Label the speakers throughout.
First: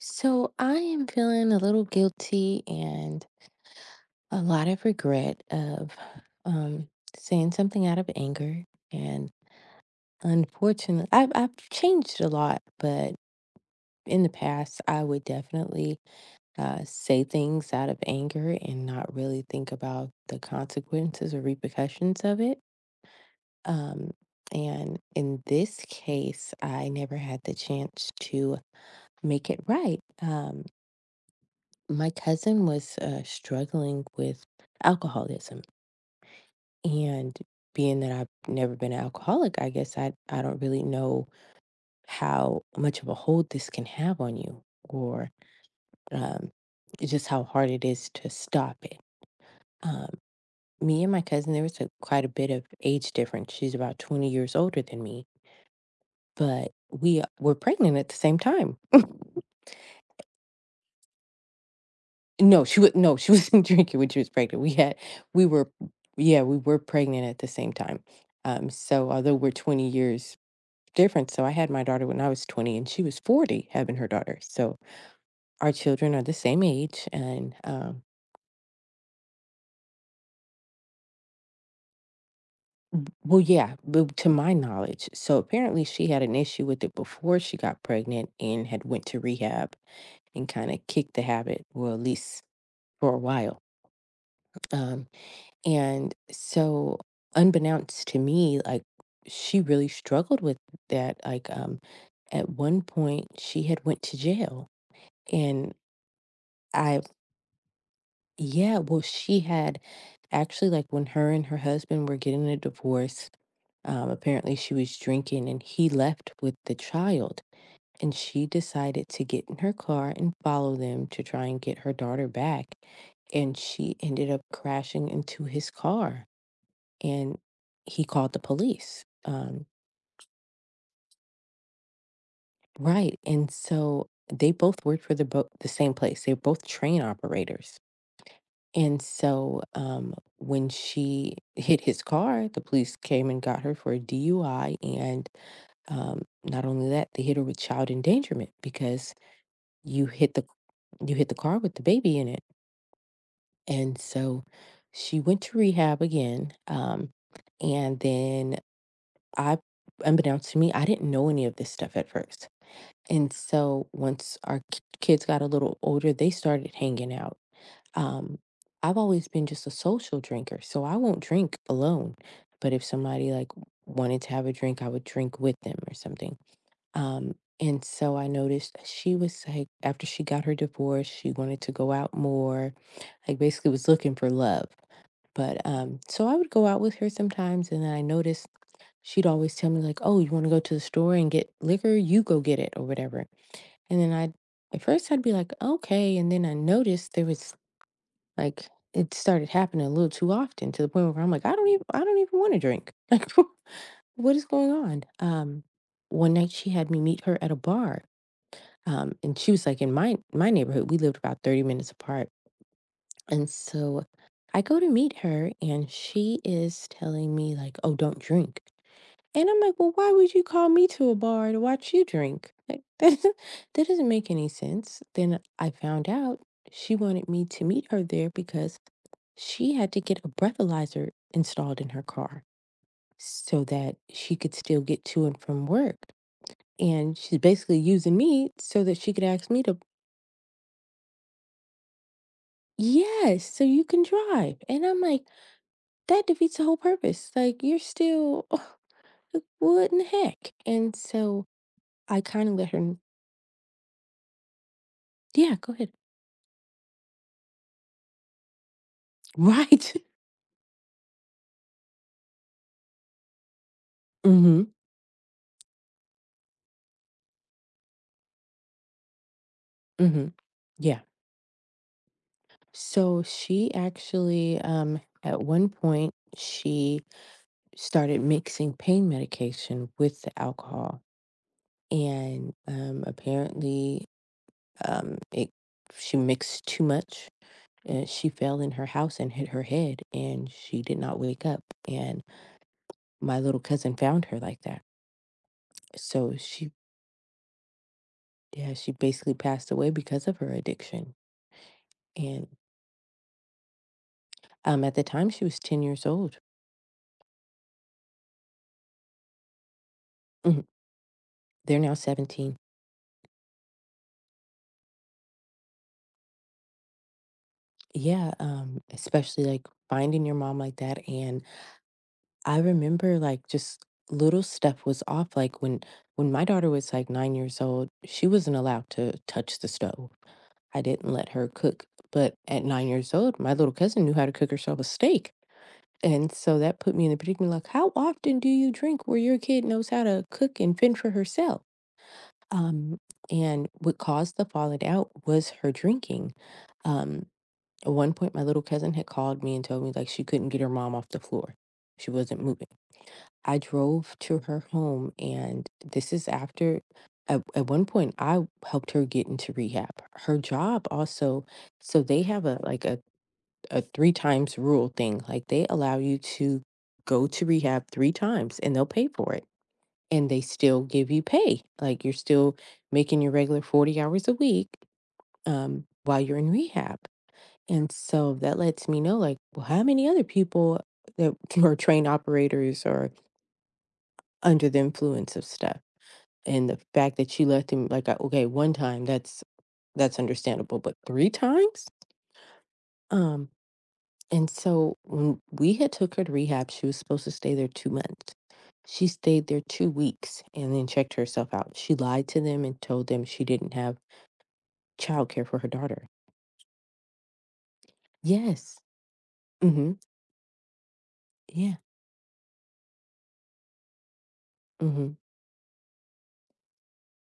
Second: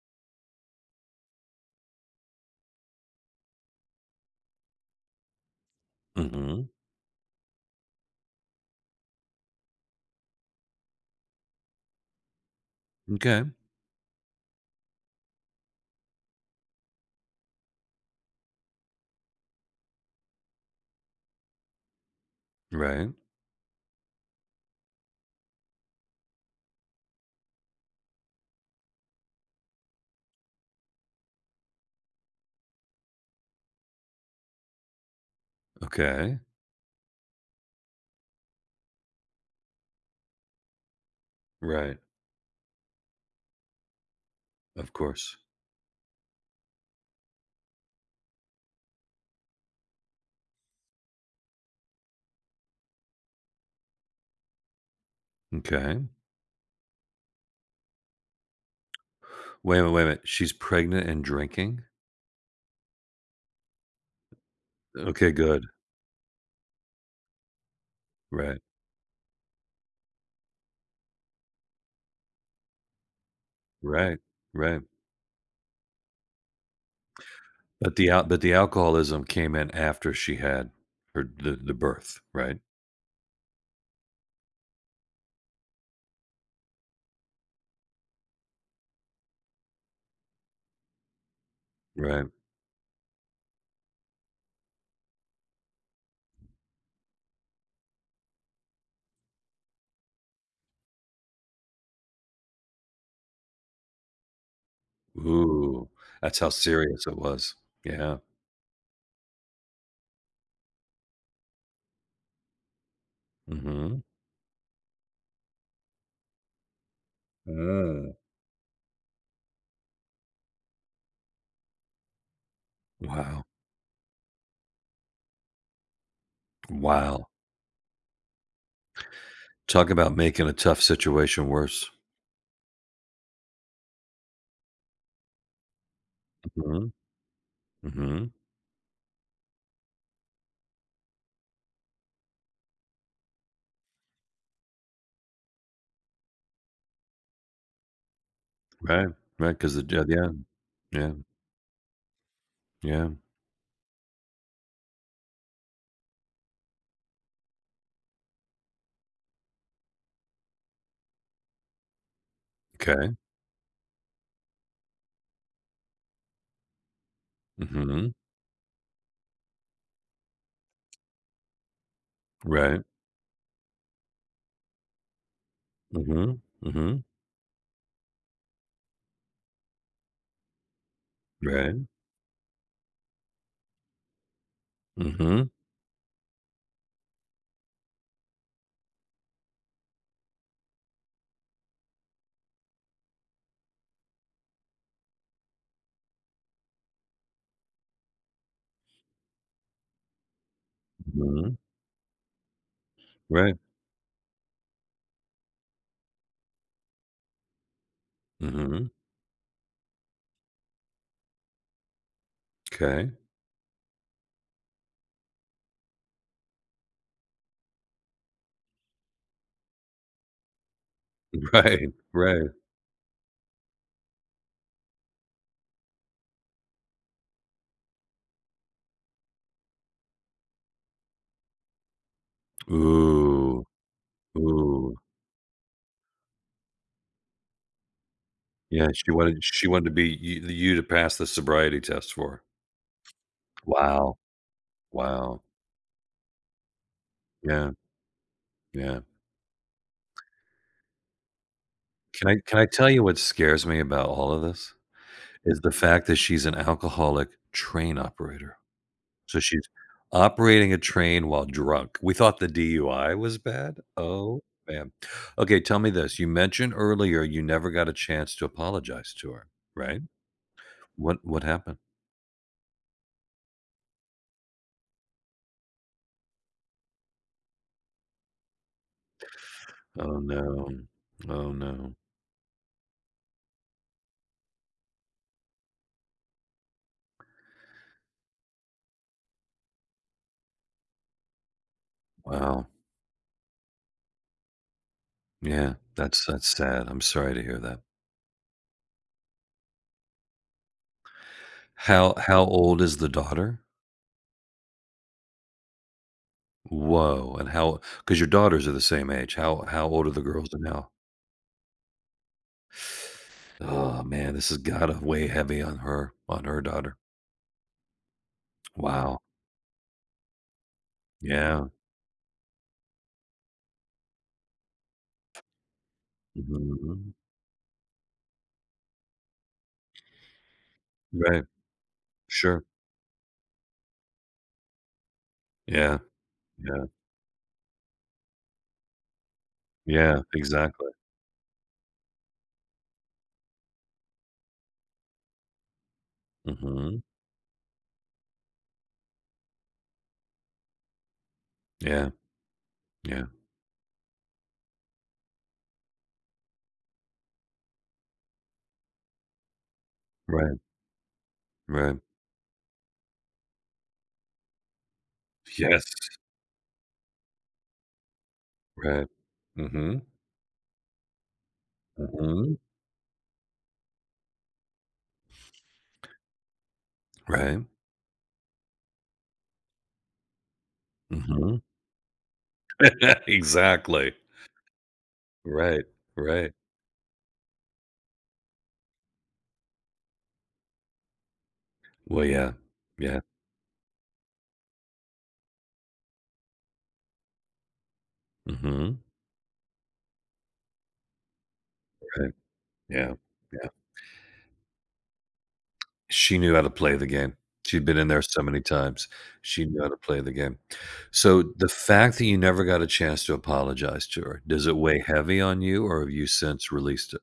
Speaker 1: So I am feeling a little guilty and a lot of regret of
Speaker 2: Mhm.
Speaker 1: um, saying something out of anger. And unfortunately, I've changed a lot, but
Speaker 2: Okay.
Speaker 1: in the past, I would definitely say things out of anger and not really think about the consequences or repercussions of it.
Speaker 2: Right.
Speaker 1: Um, and in this case, I never had the chance to make it right. My cousin was struggling with alcoholism
Speaker 2: Okay.
Speaker 1: and being that I've never been an alcoholic, I guess I don't really know
Speaker 2: Right.
Speaker 1: how much of a hold this can have on you.
Speaker 2: Of
Speaker 1: Or
Speaker 2: course.
Speaker 1: um, just how hard it is to stop it. um, Me and my cousin, there was quite a bit of age difference. She's about 20 years older than me,
Speaker 2: Okay.
Speaker 1: but we were pregnant at the same time.
Speaker 2: Wait a minute, wait a minute. She's pregnant and drinking?
Speaker 1: No, she was no, she wasn't drinking when she was pregnant.
Speaker 2: Okay,
Speaker 1: We
Speaker 2: good.
Speaker 1: were yeah, we were pregnant at the same time.
Speaker 2: Right.
Speaker 1: So although we're 20 years different, so I had my daughter when I was 20 and she was 40 having her
Speaker 2: Right.
Speaker 1: daughter. So
Speaker 2: Right.
Speaker 1: our children are the same age. And
Speaker 2: But the al but the alcoholism came in after she had her the birth, right?
Speaker 1: Well, yeah, but to my knowledge. So apparently she had an issue with it before she got pregnant and had went to rehab and kind of kicked the habit, well, at
Speaker 2: Right.
Speaker 1: least for a while. Um And so, unbeknownst to me, like, she really struggled with that. Like, at one point, she had went to jail, and
Speaker 2: Ooh, that's how
Speaker 1: I,
Speaker 2: serious it was. Yeah.
Speaker 1: yeah, well, she had actually, like, when her and her husband were getting a divorce.
Speaker 2: Mhm.
Speaker 1: Apparently, she was drinking, and he left with the child, and
Speaker 2: Mm.
Speaker 1: she decided to get in her car and follow them to try and get her daughter back,
Speaker 2: Wow.
Speaker 1: and she ended up crashing into his car
Speaker 2: Wow.
Speaker 1: and he called the police.
Speaker 2: Talk about making a tough situation worse.
Speaker 1: Right. And so they both worked for the the same place. They're both
Speaker 2: Mhm.
Speaker 1: train operators.
Speaker 2: Mhm.
Speaker 1: And so when she hit his car, the police came and got her for a DUI. And um, not only that, they hit her with child endangerment
Speaker 2: Right.
Speaker 1: because
Speaker 2: Right. Because the, yeah.
Speaker 1: you hit the
Speaker 2: Yeah, yeah.
Speaker 1: you hit the car with the baby in it.
Speaker 2: Yeah.
Speaker 1: And so she went to rehab again. And then I, unbeknownst to me, I didn't know any of this stuff at first.
Speaker 2: Okay.
Speaker 1: And so once our kids got a little older, they started hanging out.
Speaker 2: Mhm.
Speaker 1: Um, I've always been just a social drinker, so I won't drink alone. But
Speaker 2: Right.
Speaker 1: if somebody, like, wanted to have a drink, I would drink with them or something.
Speaker 2: Mhm. Mhm.
Speaker 1: And so I noticed she was like, after she got her divorce, she wanted to
Speaker 2: Right.
Speaker 1: go out more, like, basically was looking for love.
Speaker 2: Mhm.
Speaker 1: But so I would go out with her sometimes, and then I noticed she'd always tell me, like, "Oh, you want to go to the store and get liquor? You go get it or whatever." And then I at first I'd be like, okay. And then I noticed there was, like, it started happening a little too often to the point where I'm like,
Speaker 2: Mhm.
Speaker 1: I don't even want to drink. Like,
Speaker 2: Right.
Speaker 1: what is going on? One night she had me meet her at a bar.
Speaker 2: Mm-hmm.
Speaker 1: And she was, like, in my neighborhood. We lived about 30 minutes apart.
Speaker 2: Okay.
Speaker 1: And so I go to meet her and she is telling me, like, oh, don't drink. And I'm like, "Well, why would you call me to a bar to
Speaker 2: Right.
Speaker 1: watch you
Speaker 2: Right.
Speaker 1: drink? Like, that doesn't make any sense." Then I found out she wanted me to meet her there because she had to get a breathalyzer installed in her car
Speaker 2: Ooh.
Speaker 1: so that she could still
Speaker 2: Ooh.
Speaker 1: get to and from work. And she's basically using me so
Speaker 2: Yeah,
Speaker 1: that she could ask me
Speaker 2: she
Speaker 1: to,
Speaker 2: wanted to be you you to pass the sobriety test for her.
Speaker 1: "Yes, so you can
Speaker 2: Wow.
Speaker 1: drive." And I'm like,
Speaker 2: Wow.
Speaker 1: "That defeats the whole purpose. Like,
Speaker 2: Yeah.
Speaker 1: you're still
Speaker 2: Yeah.
Speaker 1: what in the heck?" And so I
Speaker 2: Can I
Speaker 1: kind of
Speaker 2: can I
Speaker 1: let
Speaker 2: tell
Speaker 1: her,
Speaker 2: you what scares me about all of this?
Speaker 1: "Yeah,
Speaker 2: Is the
Speaker 1: go ahead."
Speaker 2: fact that she's an alcoholic train operator. So she's
Speaker 1: Right.
Speaker 2: operating a train while drunk. We thought the DUI was bad. Oh,
Speaker 1: Mhm.
Speaker 2: man. Okay, tell me this. You mentioned earlier you never got a chance to apologize to her, right?
Speaker 1: Mhm. Yeah.
Speaker 2: What happened?
Speaker 1: So she actually, at one point she started mixing pain medication
Speaker 2: Oh
Speaker 1: with the
Speaker 2: no.
Speaker 1: alcohol.
Speaker 2: Oh no.
Speaker 1: And Apparently, it she mixed too much and she fell in her house and hit her head and she did not wake up, and
Speaker 2: Wow.
Speaker 1: my little cousin found her like that.
Speaker 2: Yeah, that's
Speaker 1: So
Speaker 2: that's
Speaker 1: she
Speaker 2: sad. I'm sorry to hear that.
Speaker 1: Yeah, she basically passed away because of her addiction.
Speaker 2: How
Speaker 1: And
Speaker 2: old is the daughter?
Speaker 1: At the time she was 10 years old.
Speaker 2: Whoa. And how, because your daughters are the same age. How old are the girls now?
Speaker 1: They're now 17.
Speaker 2: Oh man, this has gotta weigh heavy on her daughter.
Speaker 1: Yeah,
Speaker 2: Wow.
Speaker 1: especially like finding your mom like that. And
Speaker 2: Yeah.
Speaker 1: I remember, like, just little stuff was off. Like, when my daughter was like
Speaker 2: Mhm.
Speaker 1: 9 years old, she wasn't allowed to touch the stove. I didn't let
Speaker 2: Right.
Speaker 1: her cook. But
Speaker 2: Sure.
Speaker 1: at 9 years old, my little cousin knew how to cook herself a steak.
Speaker 2: Yeah.
Speaker 1: And so that
Speaker 2: Yeah.
Speaker 1: put me in the predicament, like, how often do you drink where your kid knows how
Speaker 2: Yeah.
Speaker 1: to cook and
Speaker 2: Exactly.
Speaker 1: fend for herself? Um, and what caused the falling out was her drinking.
Speaker 2: Mhm.
Speaker 1: Um, At one point, my little cousin had called me and told me, like, she couldn't get her mom off the floor. She
Speaker 2: Yeah.
Speaker 1: wasn't moving.
Speaker 2: Yeah.
Speaker 1: I drove to her home and this is after at one point I helped her get into rehab. Her
Speaker 2: Right.
Speaker 1: job also,
Speaker 2: Right.
Speaker 1: so they have a like a 3 times rule thing. Like, they
Speaker 2: Yes.
Speaker 1: allow you to go to rehab 3 times and they'll
Speaker 2: Right.
Speaker 1: pay for it.
Speaker 2: Mhm.
Speaker 1: And they still give you pay. Like, you're still
Speaker 2: Mhm.
Speaker 1: making your regular 40 hours a week, while you're in rehab.
Speaker 2: Right.
Speaker 1: And so that lets me know, like, well, how many other people that
Speaker 2: Mhm.
Speaker 1: are trained operators are
Speaker 2: Exactly.
Speaker 1: under the influence of stuff?
Speaker 2: Right. Right.
Speaker 1: And the fact that you left him like, okay, one time, that's understandable, but 3 times?
Speaker 2: Well, yeah. Yeah.
Speaker 1: Um, and so when we had took her to rehab, she was supposed to stay there 2 months.
Speaker 2: Mhm.
Speaker 1: She stayed there 2 weeks and then checked herself out. She lied
Speaker 2: Right.
Speaker 1: to them and told
Speaker 2: Yeah.
Speaker 1: them she
Speaker 2: Yeah.
Speaker 1: didn't have childcare for her daughter.
Speaker 2: She knew how to play the game. She'd been in there so many
Speaker 1: Yes.
Speaker 2: times. She knew how
Speaker 1: Mm-hmm.
Speaker 2: to play the game. So the
Speaker 1: Yeah.
Speaker 2: fact that you never got a chance to apologize to her, does it weigh
Speaker 1: Mm-hmm.
Speaker 2: heavy on you or have you since released it?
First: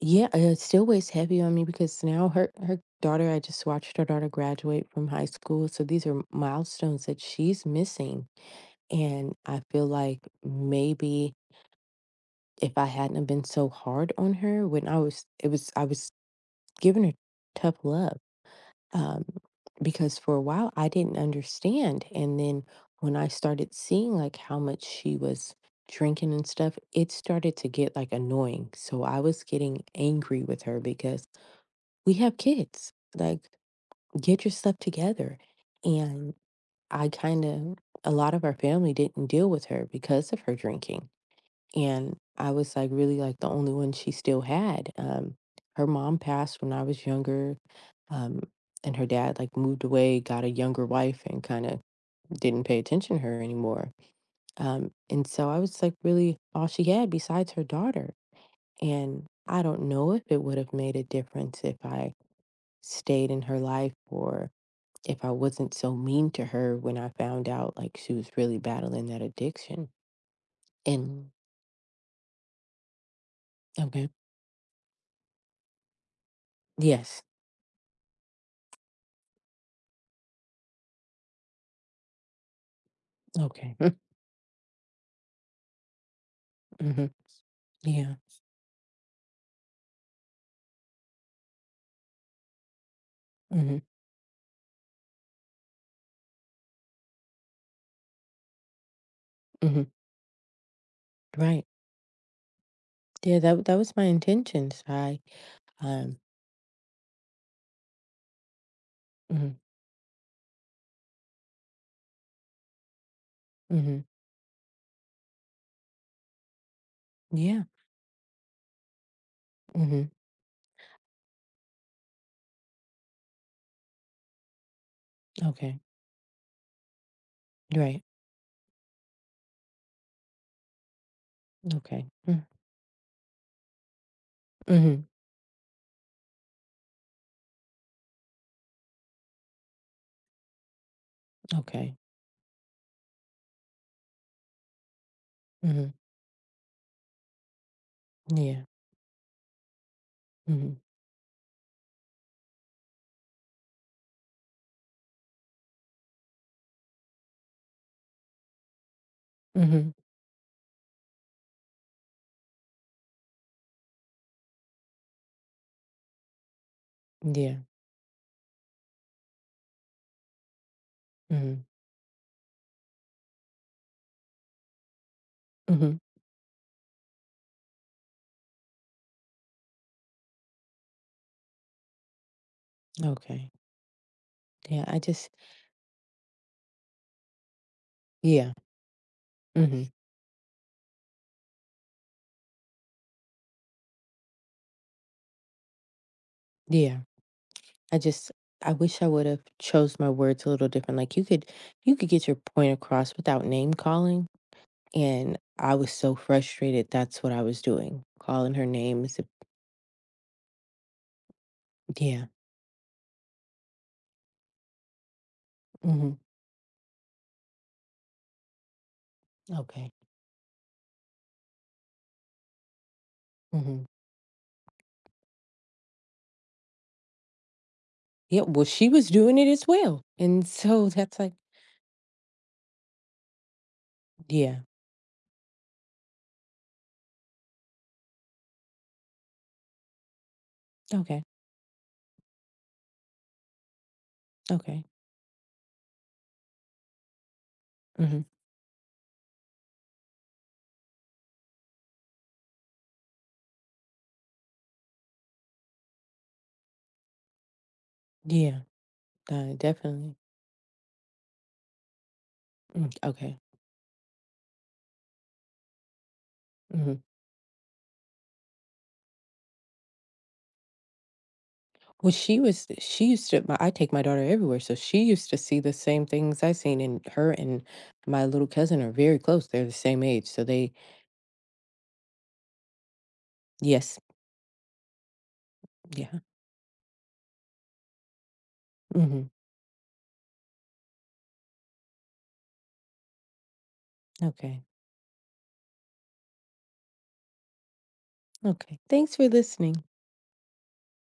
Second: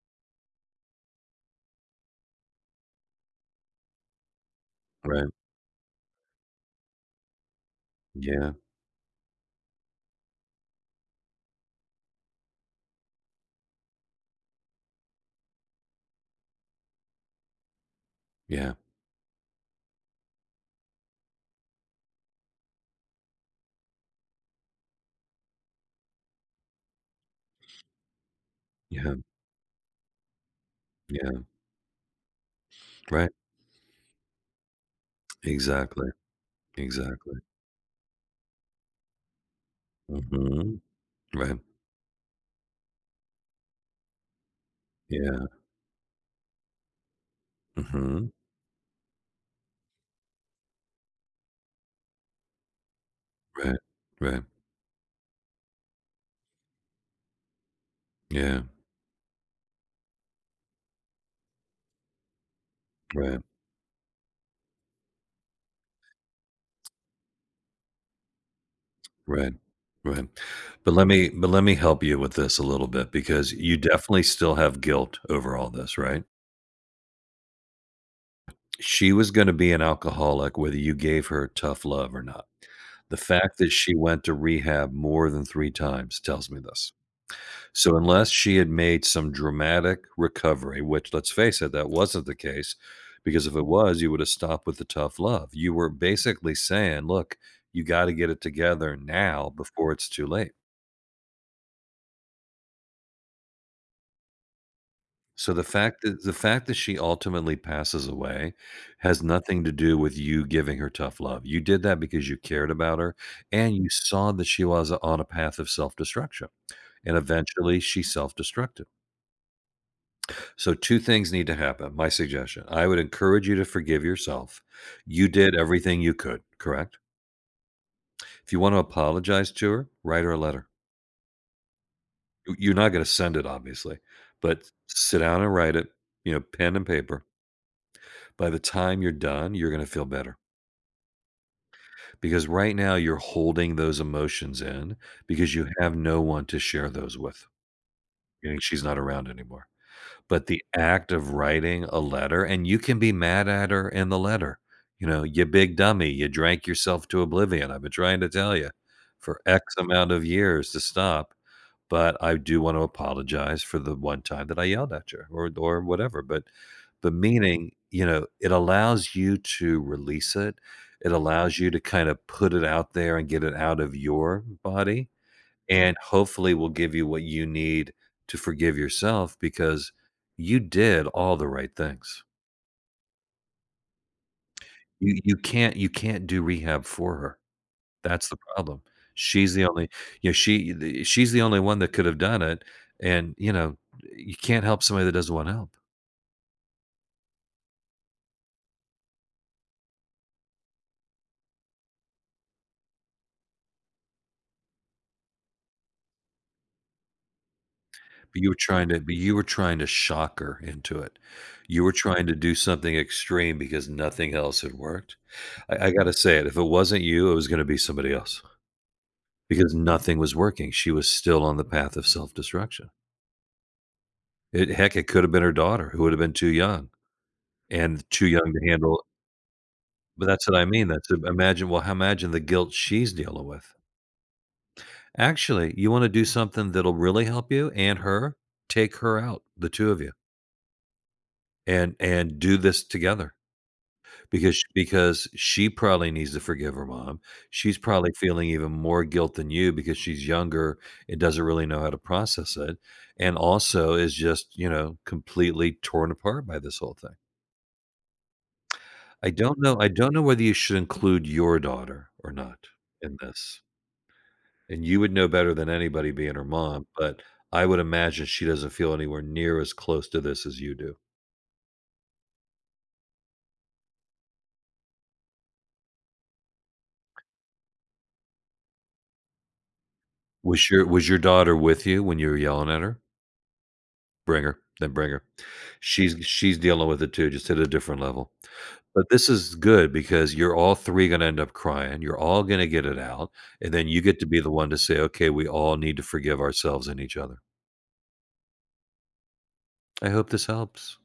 Speaker 1: Yeah, it still weighs heavy on me because now her daughter, I just watched her daughter graduate from high
Speaker 2: Right.
Speaker 1: school. So these are milestones that she's missing.
Speaker 2: Yeah,
Speaker 1: And I feel like maybe if I hadn't have been so hard on her when I was, it was, I was giving her tough love.
Speaker 2: yeah,
Speaker 1: Um, because for a while I didn't understand. And then when I started seeing, like, how much she was drinking and stuff, it started to get, like, annoying. So
Speaker 2: yeah,
Speaker 1: I was getting angry with her because
Speaker 2: yeah.
Speaker 1: we have kids.
Speaker 2: Right.
Speaker 1: Like, get your stuff together.
Speaker 2: Exactly,
Speaker 1: And I
Speaker 2: exactly.
Speaker 1: kind of, a lot of our family didn't deal with her because of her
Speaker 2: Mhm.
Speaker 1: drinking.
Speaker 2: Right.
Speaker 1: And I was, like, really, like, the only one she still had.
Speaker 2: Yeah.
Speaker 1: Her mom passed when I was younger.
Speaker 2: Mhm.
Speaker 1: Um, and her dad, like, moved away, got a younger wife, and kind of didn't pay attention to her
Speaker 2: Right.
Speaker 1: anymore.
Speaker 2: Right.
Speaker 1: And so I was like, really, all she had besides her daughter.
Speaker 2: Yeah.
Speaker 1: And I don't know if it would have made a difference if I stayed
Speaker 2: Right.
Speaker 1: in her life or if I wasn't so mean to her when I found out, like, she was really battling that
Speaker 2: Right.
Speaker 1: addiction.
Speaker 2: Right. But let me
Speaker 1: And
Speaker 2: but let me help you with this a little bit because you
Speaker 1: okay,
Speaker 2: definitely still have guilt over all this, right?
Speaker 1: yes,
Speaker 2: She was gonna be an alcoholic whether you gave her tough love or not. The fact that
Speaker 1: okay,
Speaker 2: she went to rehab more than 3 times tells me this.
Speaker 1: hmm,
Speaker 2: So
Speaker 1: yeah,
Speaker 2: unless she had made some dramatic recovery, which let's face it, that wasn't the case, because if it
Speaker 1: hmm,
Speaker 2: was, you would have stopped with the tough love. You were basically saying, "Look, you gotta get it together now
Speaker 1: hmm,
Speaker 2: before it's too late."
Speaker 1: right, yeah. That that was my intentions. I
Speaker 2: So the fact
Speaker 1: um,
Speaker 2: that the fact that she ultimately passes away has
Speaker 1: hmm,
Speaker 2: nothing to do with you giving her tough love. You did that because you cared about her and you
Speaker 1: hmm,
Speaker 2: saw that she was on a path of self-destruction, and
Speaker 1: yeah,
Speaker 2: eventually she self-destructed.
Speaker 1: hmm,
Speaker 2: So, 2 things need to happen, my suggestion. I would encourage you to forgive yourself. You did
Speaker 1: okay,
Speaker 2: everything you could, correct?
Speaker 1: right,
Speaker 2: If you want to apologize to her, write her a letter.
Speaker 1: okay, mm,
Speaker 2: You're not gonna send it, obviously, but
Speaker 1: mm-hmm.
Speaker 2: sit down and write it, you know, pen and paper. By the time you're done, you're gonna feel better
Speaker 1: Okay,
Speaker 2: because right now you're holding those emotions in because you
Speaker 1: hmm,
Speaker 2: have no one to share those with, meaning
Speaker 1: yeah,
Speaker 2: she's not around anymore. But the
Speaker 1: hmm,
Speaker 2: act of writing a letter, and you can be mad at her in the letter, you know, "You big dummy, you drank yourself to oblivion. I've been trying to tell you for X
Speaker 1: hmm,
Speaker 2: amount of years to stop, but I do want to apologize for the one time that I yelled at you," or whatever, but the
Speaker 1: yeah,
Speaker 2: meaning, you know, it allows you to release it. It allows
Speaker 1: hmm,
Speaker 2: you to kind of put it out there and get it out of your body
Speaker 1: hmm,
Speaker 2: and hopefully will give you what you need to forgive yourself because you did all the right things.
Speaker 1: okay, yeah. I
Speaker 2: You
Speaker 1: just
Speaker 2: you can't do rehab for her. That's the
Speaker 1: yeah,
Speaker 2: problem. She's the
Speaker 1: hmm,
Speaker 2: only, you know, she's the only one that could have done it, and, you know, you can't help somebody that doesn't want help.
Speaker 1: yeah. I just, I wish I would have chose my words a little different. Like, you could, you could get your point across without name calling. And I was so frustrated. That's what I was doing.
Speaker 2: But you
Speaker 1: Calling
Speaker 2: were
Speaker 1: her
Speaker 2: trying to
Speaker 1: names. Is
Speaker 2: shock her into it. You were
Speaker 1: Yeah.
Speaker 2: trying to do something extreme because nothing else had worked. I
Speaker 1: Hmm.
Speaker 2: gotta say it, if it wasn't you, it was gonna be somebody else. Because
Speaker 1: Okay.
Speaker 2: nothing was working, she was still on the path of self-destruction.
Speaker 1: Hmm.
Speaker 2: It, heck, it could have been her daughter who would have been too young and too
Speaker 1: Yeah.
Speaker 2: young
Speaker 1: Well,
Speaker 2: to
Speaker 1: she
Speaker 2: handle,
Speaker 1: was doing it as well.
Speaker 2: but
Speaker 1: And
Speaker 2: that's what I mean,
Speaker 1: so
Speaker 2: that's
Speaker 1: that's like,
Speaker 2: imagine well, imagine the guilt she's dealing with.
Speaker 1: yeah.
Speaker 2: Actually, you wanna do something that'll really help you and her? Take her out, the 2 of you,
Speaker 1: Okay.
Speaker 2: and do this together. Because
Speaker 1: Okay.
Speaker 2: because she probably needs to forgive her mom. She's probably
Speaker 1: Hmm.
Speaker 2: feeling even more guilt than you because she's younger and doesn't really know how to process it, and also is just, you know, completely torn apart by this whole thing.
Speaker 1: Yeah.
Speaker 2: I
Speaker 1: Uh,
Speaker 2: don't know I don't
Speaker 1: definitely.
Speaker 2: know whether you should include your daughter or not
Speaker 1: Mm,
Speaker 2: in
Speaker 1: okay.
Speaker 2: this, and you would know better than anybody being her mom,
Speaker 1: Hmm.
Speaker 2: but I would imagine she doesn't feel anywhere near as close to this as you do.
Speaker 1: Well, she used to, my I take my daughter everywhere, so she used to see the same things I seen, and her and my little cousin are very close. They're the same age, so
Speaker 2: Was
Speaker 1: they,
Speaker 2: your was your daughter with you when you were yelling at her?
Speaker 1: yes,
Speaker 2: Bring her, then bring her.
Speaker 1: yeah.
Speaker 2: She's dealing with it too, just at a different level. But
Speaker 1: Hmm.
Speaker 2: this is good because you're all 3 gonna end up crying, you're all gonna get it out, and then you get to be the
Speaker 1: Okay.
Speaker 2: one to say, "Okay, we all need to forgive ourselves and each other."
Speaker 1: Okay. Thanks for listening.
Speaker 2: I hope this helps.